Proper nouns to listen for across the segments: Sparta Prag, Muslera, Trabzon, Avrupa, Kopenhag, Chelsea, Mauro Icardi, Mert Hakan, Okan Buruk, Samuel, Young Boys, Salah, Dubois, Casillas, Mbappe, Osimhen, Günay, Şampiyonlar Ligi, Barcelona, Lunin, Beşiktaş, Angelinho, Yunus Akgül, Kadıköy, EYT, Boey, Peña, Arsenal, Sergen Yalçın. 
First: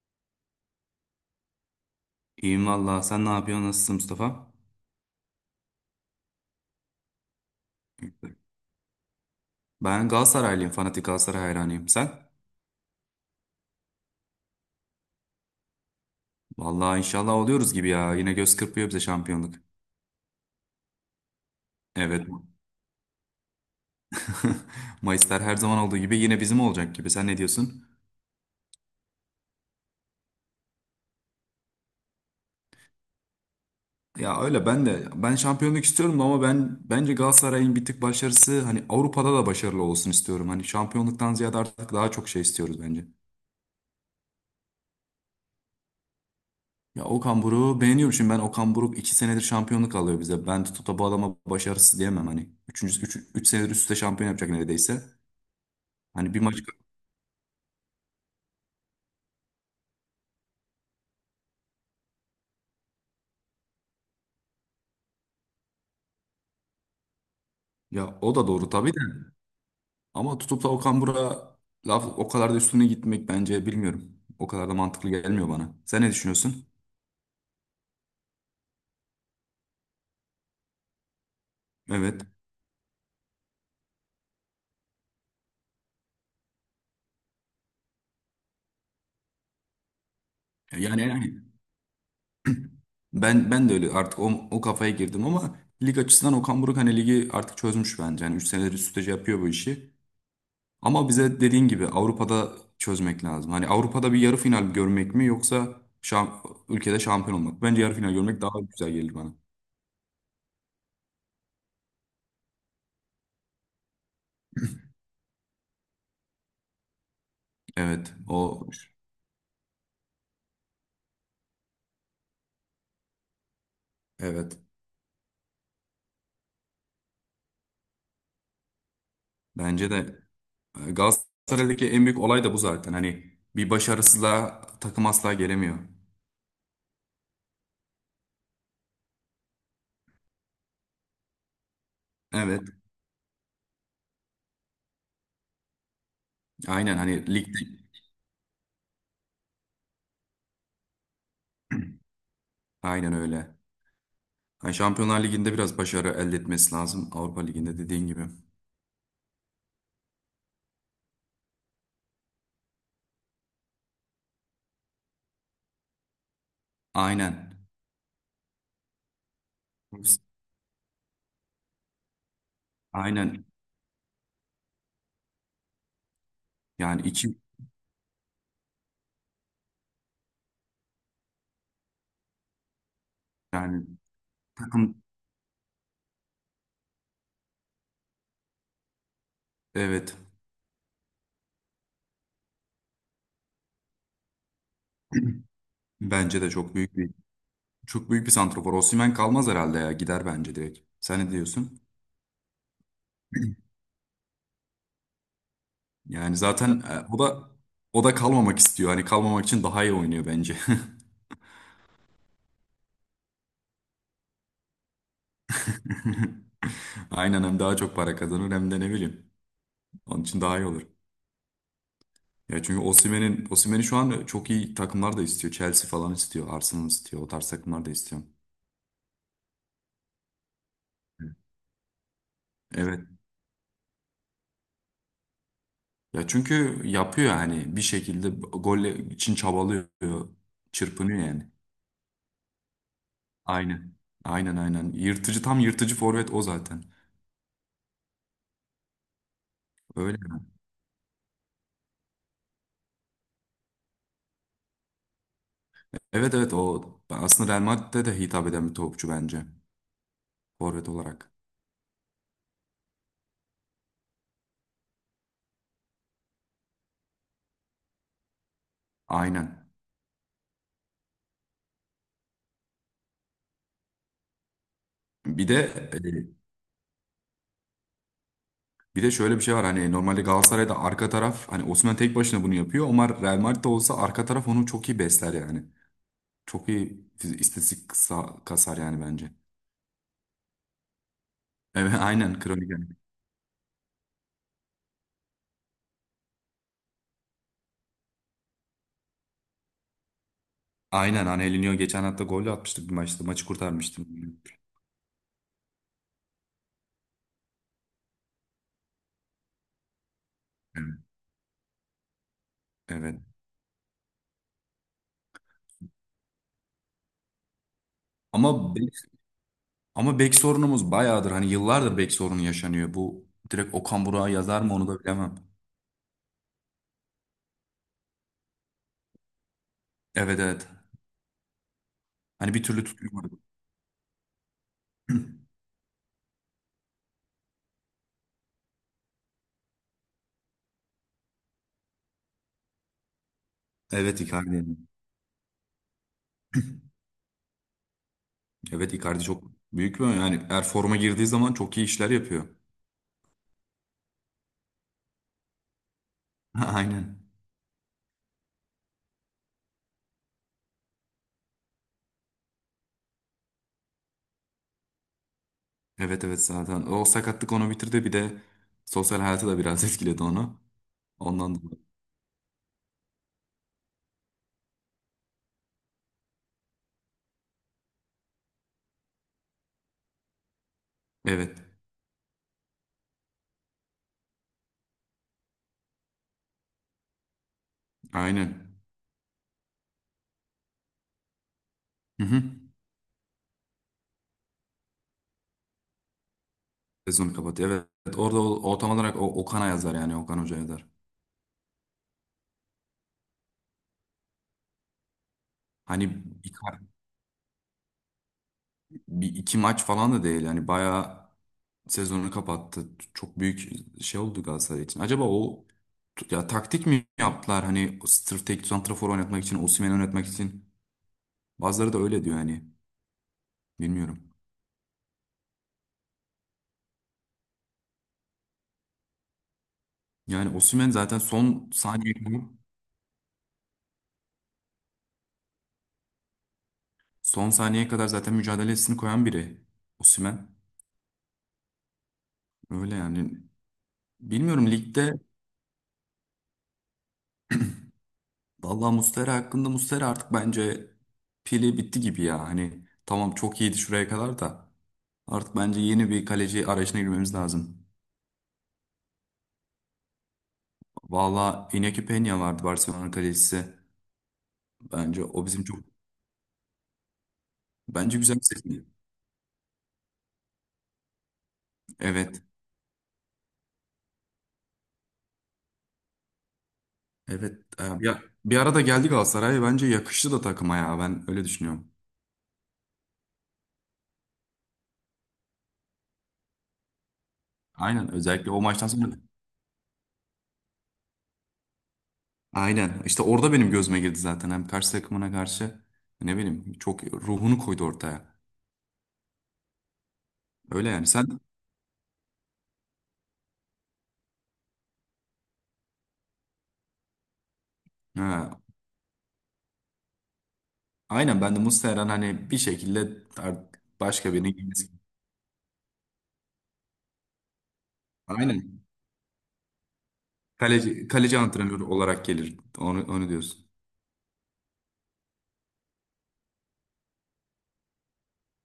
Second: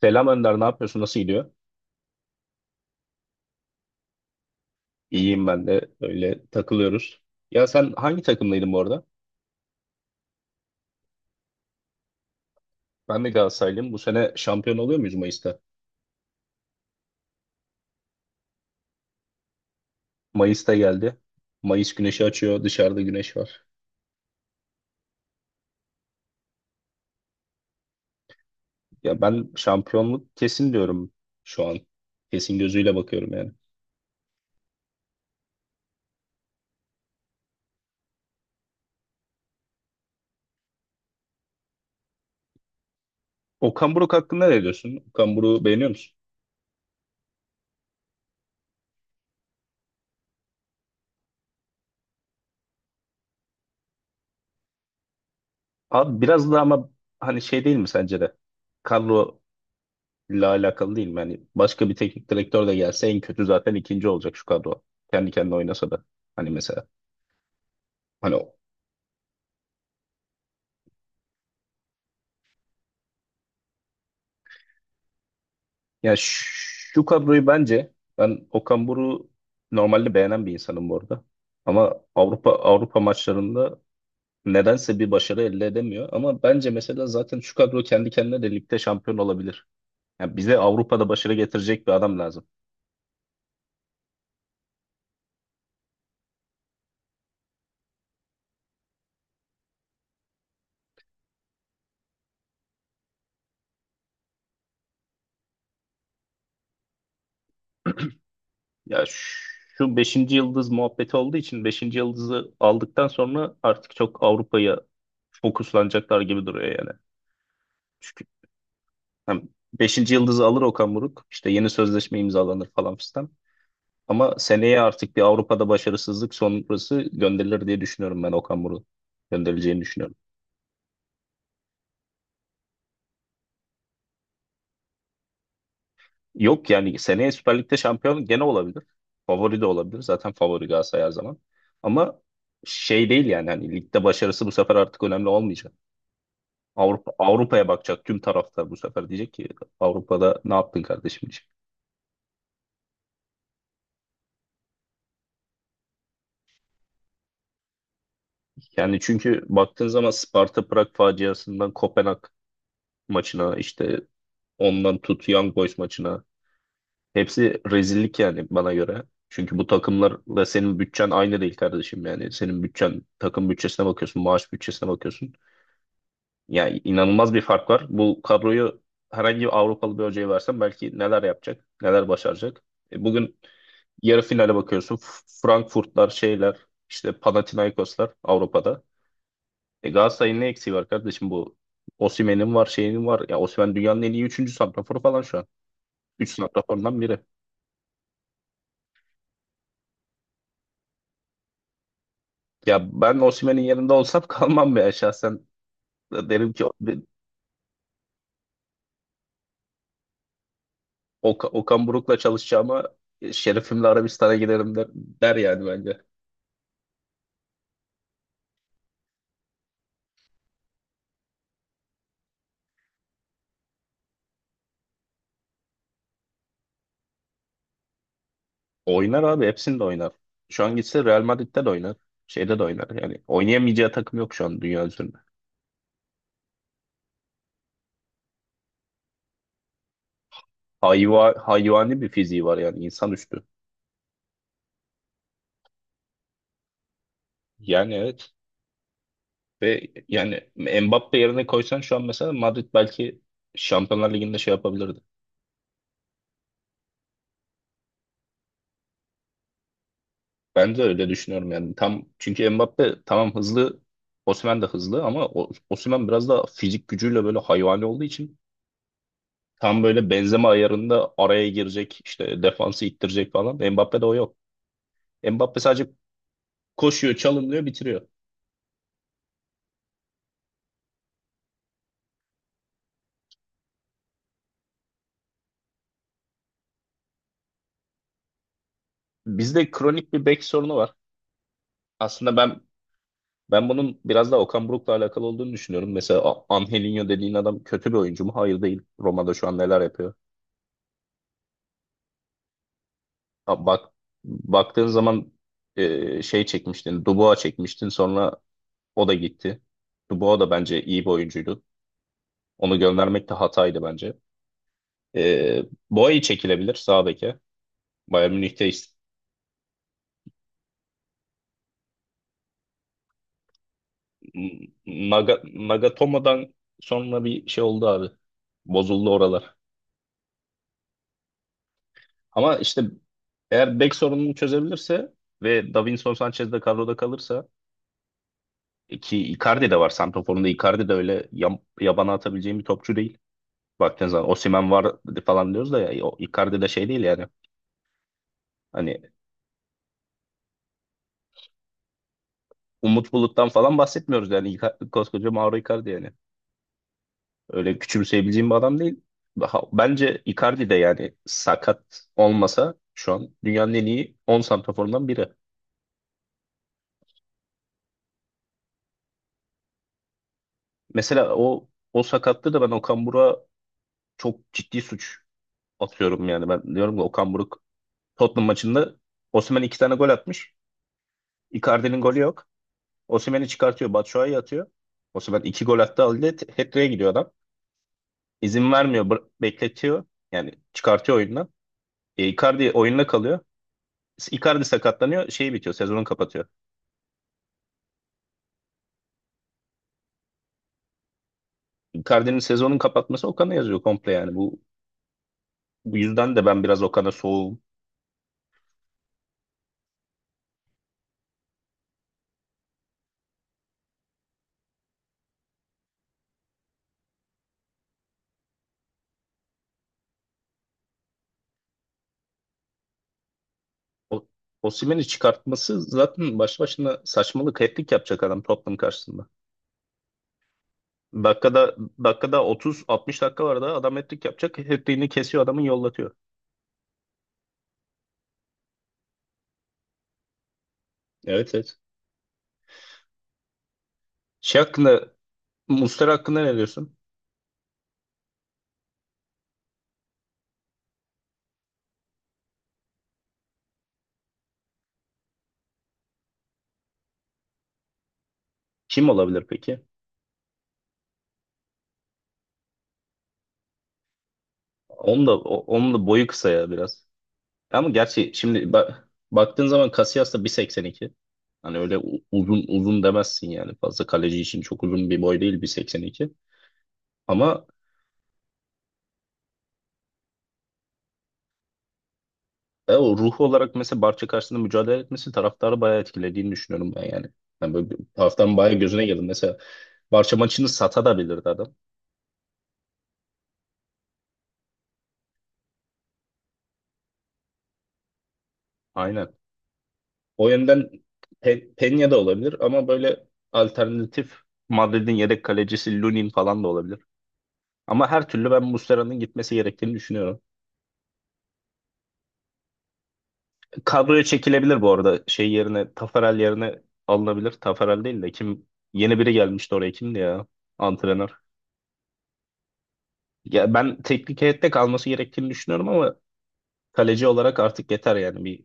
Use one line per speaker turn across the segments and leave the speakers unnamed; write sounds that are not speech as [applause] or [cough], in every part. Selam Önder, ne yapıyorsun? Nasıl gidiyor?
İyiyim valla. Sen ne yapıyorsun? Nasılsın Mustafa?
İyiyim ben de. Öyle takılıyoruz. Ya sen hangi takımdaydın bu arada?
Ben Galatasaraylıyım. Fanatik Galatasaray hayranıyım. Sen?
Ben de Galatasaraylıyım. Bu sene şampiyon oluyor muyuz Mayıs'ta?
Valla inşallah oluyoruz gibi ya. Yine göz kırpıyor bize şampiyonluk.
Mayıs'ta geldi. Mayıs güneşi
Evet.
açıyor. Dışarıda güneş var.
[laughs] Mayıslar her zaman olduğu gibi yine bizim olacak gibi. Sen ne diyorsun?
Ya ben şampiyonluk kesin diyorum şu an. Kesin gözüyle bakıyorum yani.
Ya öyle ben de ben şampiyonluk istiyorum ama bence Galatasaray'ın bir tık başarısı hani Avrupa'da da başarılı olsun istiyorum. Hani şampiyonluktan ziyade artık daha çok şey istiyoruz bence.
Okan Buruk hakkında ne diyorsun? Okan Buruk'u beğeniyor musun?
Ya Okan Buruk'u beğeniyorum şimdi ben Okan Buruk 2 senedir şampiyonluk alıyor bize. Ben tutup da bu adama başarısız diyemem hani. Üçüncü 3 3 senedir üst üste şampiyon yapacak neredeyse.
Abi
Hani bir
biraz
maç
da ama hani şey değil mi sence de? Kadro ile alakalı değil. Yani başka bir teknik direktör de gelse en kötü zaten ikinci olacak şu kadro. Kendi kendine oynasa da. Hani mesela.
ya
Hani
o da
o.
doğru tabii de ama tutup da Okan Buruk'a laf o kadar da üstüne gitmek bence bilmiyorum. O kadar da mantıklı gelmiyor bana. Sen ne
Ya
düşünüyorsun?
şu kadroyu bence ben Okan Buruk'u normalde beğenen bir insanım bu arada. Ama
Evet.
Avrupa maçlarında nedense bir başarı elde edemiyor. Ama bence mesela zaten şu kadro kendi kendine de ligde şampiyon olabilir. Yani bize
Yani,
Avrupa'da başarı
yani
getirecek bir adam lazım.
ben de öyle artık o kafaya girdim ama lig açısından Okan Buruk hani ligi artık çözmüş bence. Yani 3 senedir üst üste şey yapıyor bu işi. Ama bize dediğin gibi Avrupa'da çözmek lazım. Hani Avrupa'da bir yarı final görmek mi yoksa ülkede şampiyon olmak mı? Bence yarı final görmek daha güzel
Ya
gelir bana.
şu beşinci yıldız muhabbeti olduğu için beşinci yıldızı aldıktan sonra artık çok Avrupa'ya fokuslanacaklar gibi duruyor yani.
Evet,
Çünkü
o,
hem 5. yıldızı alır Okan Buruk, işte yeni sözleşme imzalanır falan fistan. Ama
evet.
seneye artık bir Avrupa'da başarısızlık sonrası gönderilir diye düşünüyorum, ben Okan Buruk gönderileceğini
Bence de
düşünüyorum.
Galatasaray'daki en büyük olay da bu zaten. Hani bir başarısızlığa takım asla gelemiyor.
Yok yani seneye Süper Lig'de şampiyon gene olabilir. Favori de olabilir. Zaten favori Galatasaray her zaman. Ama
Evet,
şey değil yani, hani ligde başarısı bu sefer artık önemli olmayacak.
aynen hani ligde
Avrupa'ya bakacak tüm taraftar, bu sefer diyecek ki Avrupa'da ne yaptın kardeşim diyecek.
aynen öyle. Hani Şampiyonlar Ligi'nde biraz başarı elde etmesi lazım. Avrupa Ligi'nde dediğin gibi.
Yani çünkü baktığın zaman Sparta Prag faciasından Kopenhag maçına, işte ondan tut Young Boys maçına, hepsi
Aynen.
rezillik yani bana göre. Çünkü bu takımlarla senin bütçen aynı değil kardeşim yani. Senin bütçen,
Aynen.
takım bütçesine bakıyorsun, maaş bütçesine bakıyorsun. Yani
Yani,
inanılmaz
iki,
bir fark var. Bu kadroyu herhangi bir Avrupalı bir hocaya versen belki neler yapacak, neler başaracak. Bugün
yani
yarı finale bakıyorsun.
takım,
Frankfurtlar, şeyler işte, Panathinaikoslar Avrupa'da. E
evet.
Galatasaray'ın ne eksiği var kardeşim bu? Osimhen'in var, şeyinin var. Ya Osimhen dünyanın en iyi 3. santraforu falan şu an. 3
Bence de çok büyük
santraforundan
bir
biri.
çok büyük bir santrafor. Osimhen kalmaz herhalde ya. Gider bence direkt. Sen ne diyorsun?
Ya ben Osimhen'in yerinde olsam [laughs] kalmam be şahsen.
Yani
Derim ki
zaten o da kalmamak istiyor. Hani kalmamak için daha iyi oynuyor bence.
Okan Buruk'la çalışacağıma, şerefimle Arabistan'a giderim der yani bence.
[laughs] Aynen, hem daha çok para kazanır hem de ne bileyim. Onun için daha iyi olur. Ya çünkü Osimhen'i şu an çok iyi takımlar da istiyor. Chelsea falan istiyor, Arsenal istiyor. O tarz takımlar da istiyor.
Oynar abi, hepsinde oynar. Şu an gitse Real Madrid'de de oynar. Şeyde de oynar.
Evet.
Yani oynayamayacağı takım yok şu an dünya üzerinde.
Ya çünkü yapıyor yani bir şekilde gol için çabalıyor, çırpınıyor
hayva,
yani.
hayvani bir fiziği var yani, insanüstü.
Aynen. Aynen, aynen. Yırtıcı tam yırtıcı forvet o zaten.
Yani evet ve
Öyle
yani
mi?
Mbappe yerine koysan şu an mesela Madrid belki Şampiyonlar Ligi'nde şey yapabilirdi.
Evet, evet. O aslında Real Madrid'de de hitap eden bir topçu bence.
Ben de
Forvet
öyle
olarak.
düşünüyorum yani. Tam çünkü Mbappe tamam hızlı, Osimhen de hızlı ama Osimhen biraz da fizik gücüyle böyle hayvani olduğu için
Aynen.
tam böyle benzeme ayarında araya girecek, işte defansı ittirecek falan. Mbappe'de o yok.
Bir de
Mbappe sadece
e,
koşuyor, çalımlıyor, bitiriyor.
bir de şöyle bir şey var hani normalde Galatasaray'da arka taraf hani Osimhen tek başına bunu yapıyor ama Real Madrid'de olsa arka taraf onu çok iyi besler yani. Çok iyi istatistik kasar yani bence. [laughs]
Bizde kronik bir bek sorunu var.
Evet,
Aslında
aynen
ben
kronik, yani.
Ben bunun biraz daha Okan Buruk'la alakalı olduğunu düşünüyorum. Mesela Angelinho dediğin adam kötü bir oyuncu mu? Hayır, değil. Roma'da şu an neler yapıyor?
Aynen Angelinho geçen hafta golle atmıştık bir maçta. Maçı
Ha, bak,
kurtarmıştım.
baktığın zaman şey çekmiştin, Dubois çekmiştin. Sonra o da gitti. Dubois da bence
Evet.
iyi bir oyuncuydu. Onu
Evet.
göndermek de hataydı bence. E, Boey çekilebilir sağ beke. Bayern Münih'te
Ama be- Ama bek sorunumuz bayağıdır. Hani yıllardır bek sorunu yaşanıyor. Bu direkt Okan Burak'a yazar mı onu da bilemem.
Naga- Nagatomo'dan sonra bir şey oldu abi. Bozuldu oralar.
Evet, evet. Hani
Ama
bir
işte
türlü tutulmadı.
eğer bek sorununu çözebilirse ve Davinson Sanchez de kadroda kalırsa, ki Icardi de var. Santrafor'un da, Icardi de öyle yabana atabileceğim bir topçu değil. Baktığın
Evet,
zaman
Icardi.
Osimhen var falan diyoruz da ya, o Icardi de şey değil yani.
Evet,
Hani
Icardi çok büyük bir yani eğer forma girdiği zaman çok iyi işler yapıyor.
Umut Bulut'tan falan bahsetmiyoruz yani. Koskoca Mauro Icardi yani.
[laughs] Aynen.
Öyle küçümseyebileceğim bir adam değil. Bence Icardi de yani, sakat olmasa şu an dünyanın en iyi 10 santraforundan biri.
Evet, evet, zaten. O sakatlık onu bitirdi bir de sosyal hayatı da biraz [laughs] etkiledi onu.
Mesela
Ondan
o
dolayı.
o sakatlığı da ben Okan Buruk'a çok ciddi suç atıyorum, yani ben diyorum ki Okan Buruk Tottenham maçında Osimhen iki tane gol atmış.
Evet.
Icardi'nin golü yok. Osimhen'i çıkartıyor. Batshuayi atıyor. Osimhen iki gol attı. Halde hat-trick'e gidiyor adam.
Aynen.
İzin vermiyor. Bekletiyor. Yani çıkartıyor oyundan.
Hı
E,
hı.
Icardi oyunda kalıyor. Icardi sakatlanıyor. Şey bitiyor. Sezonu kapatıyor.
Sezonu kapatıyor. Evet. Orada o tam olarak o, Okan'a yazar yani Okan Hoca yazar.
Icardi'nin sezonun kapatması Okan'a yazıyor komple yani. Bu
Hani
yüzden de ben biraz
Icardi
Okan'a soğuğum.
bir iki maç falan da değil. Yani bayağı sezonu kapattı. Çok büyük şey oldu Galatasaray için. Acaba o ya taktik mi yaptılar? Hani sırf tek santrafor oynatmak için, Osimhen'i oynatmak için. Bazıları da öyle diyor yani.
O,
Bilmiyorum.
Osimhen'i çıkartması zaten baş başına saçmalık. Hat-trick yapacak adam Tottenham karşısında.
Yani Osimhen zaten
Dakikada dakikada 30-60 dakika var da adam hat-trick yapacak. Hat-trick'ini kesiyor adamın, yollatıyor.
son saniyeye kadar zaten mücadelesini koyan biri. Osimhen.
Evet, evet.
Öyle yani.
Şey
Bilmiyorum ligde
hakkında Muslera hakkında ne diyorsun?
vallahi. Muslera hakkında Muslera artık bence pili bitti gibi ya. Hani tamam çok iyiydi şuraya kadar da. Artık bence yeni bir kaleci arayışına girmemiz lazım.
Kim olabilir peki?
Valla Iñaki Peña vardı Barcelona kalecisi. Bence
Onun da
o
o-
bizim çok
onun da boyu kısa ya biraz. Ama
bence
gerçi
güzel bir
şimdi
seçim.
bak, baktığın zaman Casillas da 1,82. Hani öyle
Evet.
uzun uzun demezsin yani. Fazla kaleci için çok uzun bir boy değil 1,82.
Evet.
Ama
Bir arada geldi Galatasaray. Bence yakıştı da takıma ya. Ben öyle düşünüyorum.
O ruhu olarak mesela Barça karşısında mücadele etmesi taraftarı bayağı etkilediğini düşünüyorum ben yani. Yani böyle
Aynen. Özellikle
taraftarın
o
bayağı
maçtan
gözüne
sonra.
girdi. Mesela Barça maçını satabilirdi adam.
Aynen. İşte orada benim gözüme girdi zaten. Hem karşı takımına karşı ne bileyim çok ruhunu koydu ortaya.
Aynen. O
Öyle
yönden
yani. Sen
Peña da olabilir ama böyle alternatif, Madrid'in yedek kalecisi Lunin falan da olabilir. Ama her türlü
ha,
ben Muslera'nın gitmesi gerektiğini düşünüyorum.
aynen ben de Muslera'nın hani bir şekilde
Kadroya
başka birine
çekilebilir
girmesi.
bu arada. Şey yerine, Taferel yerine alınabilir. Taferel değil de kim
Aynen.
yeni biri gelmişti oraya, kimdi ya?
Kaleci,
Antrenör.
kaleci antrenörü olarak gelir. Onu diyorsun.
Ya ben teknik heyette kalması gerektiğini düşünüyorum ama kaleci olarak artık yeter yani, bir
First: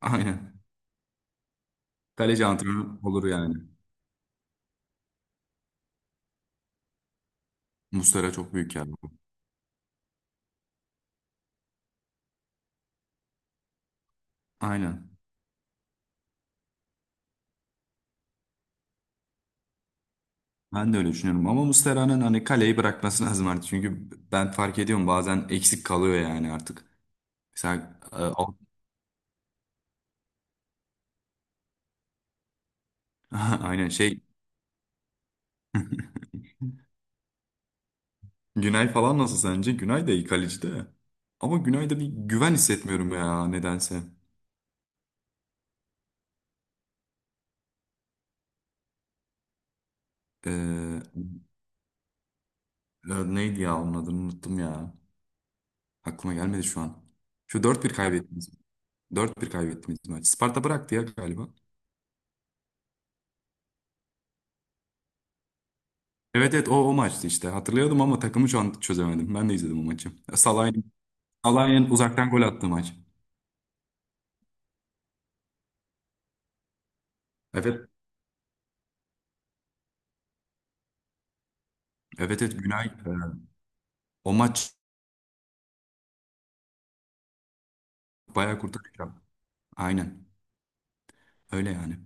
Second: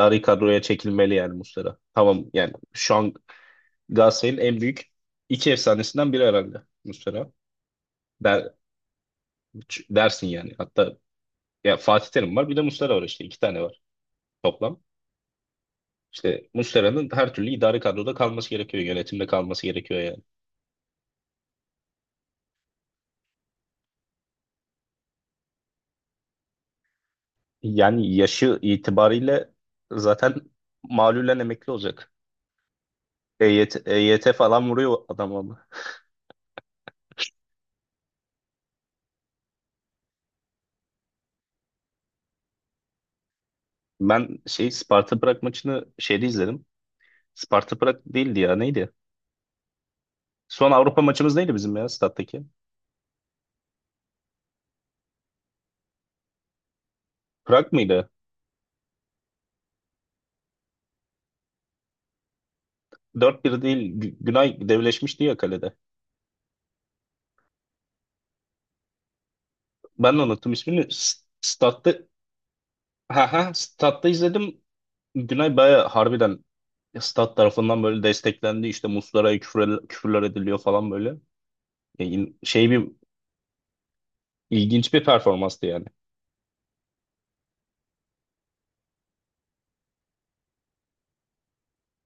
[laughs] Aynen.
kadroya çekilmeli yani Muslera. Tamam
Kaleci
yani şu
antrenörü
an
olur yani.
Galatasaray'ın en büyük iki efsanesinden biri herhalde Muslera.
Muslera
Der,
çok büyük yani.
dersin yani. Hatta ya, Fatih Terim var bir de Muslera var, işte iki tane var toplam.
Aynen.
İşte Muslera'nın her türlü idari kadroda kalması gerekiyor. Yönetimde kalması gerekiyor yani.
Ben de öyle düşünüyorum. Ama Muslera'nın hani kaleyi bırakması lazım artık. Çünkü ben fark ediyorum bazen eksik kalıyor yani artık. Mesela
Yani
e, Av-
yaşı itibariyle zaten malulen emekli olacak.
[laughs]
EYT,
Aynen
EYT falan vuruyor adam ama.
Günay falan nasıl sence? Günay da iyi kaleci de. Ama Günay'da bir güven hissetmiyorum ya nedense.
Ben şey Sparta Prag maçını şeyde izledim. Sparta Prag değildi ya, neydi? Son
Ee,
Avrupa maçımız neydi bizim ya, stattaki?
neydi ya onun adını unuttum ya. Aklıma gelmedi şu an. Şu
Prag
4-1
mıydı?
kaybetti. 4-1 kaybettiğimiz maç. Sparta bıraktı ya galiba.
Dört bir değil, Günay devleşmişti ya kalede.
Evet, evet, o maçtı işte. Hatırlıyordum ama takımı şu an çözemedim. Ben de izledim o maçı.
Ben de unuttum ismini.
Salah'ın
Statta,
Salah'ın uzaktan gol attığı maç.
ha ha, statta izledim. Günay baya harbiden stat tarafından
Evet.
böyle desteklendi. İşte Muslera'ya küfürler ediliyor falan böyle. E, in-
Evet, evet,
şey
Günay.
bir
O maç
ilginç bir performanstı yani.
bayağı kurtarıyor. Aynen. Öyle yani.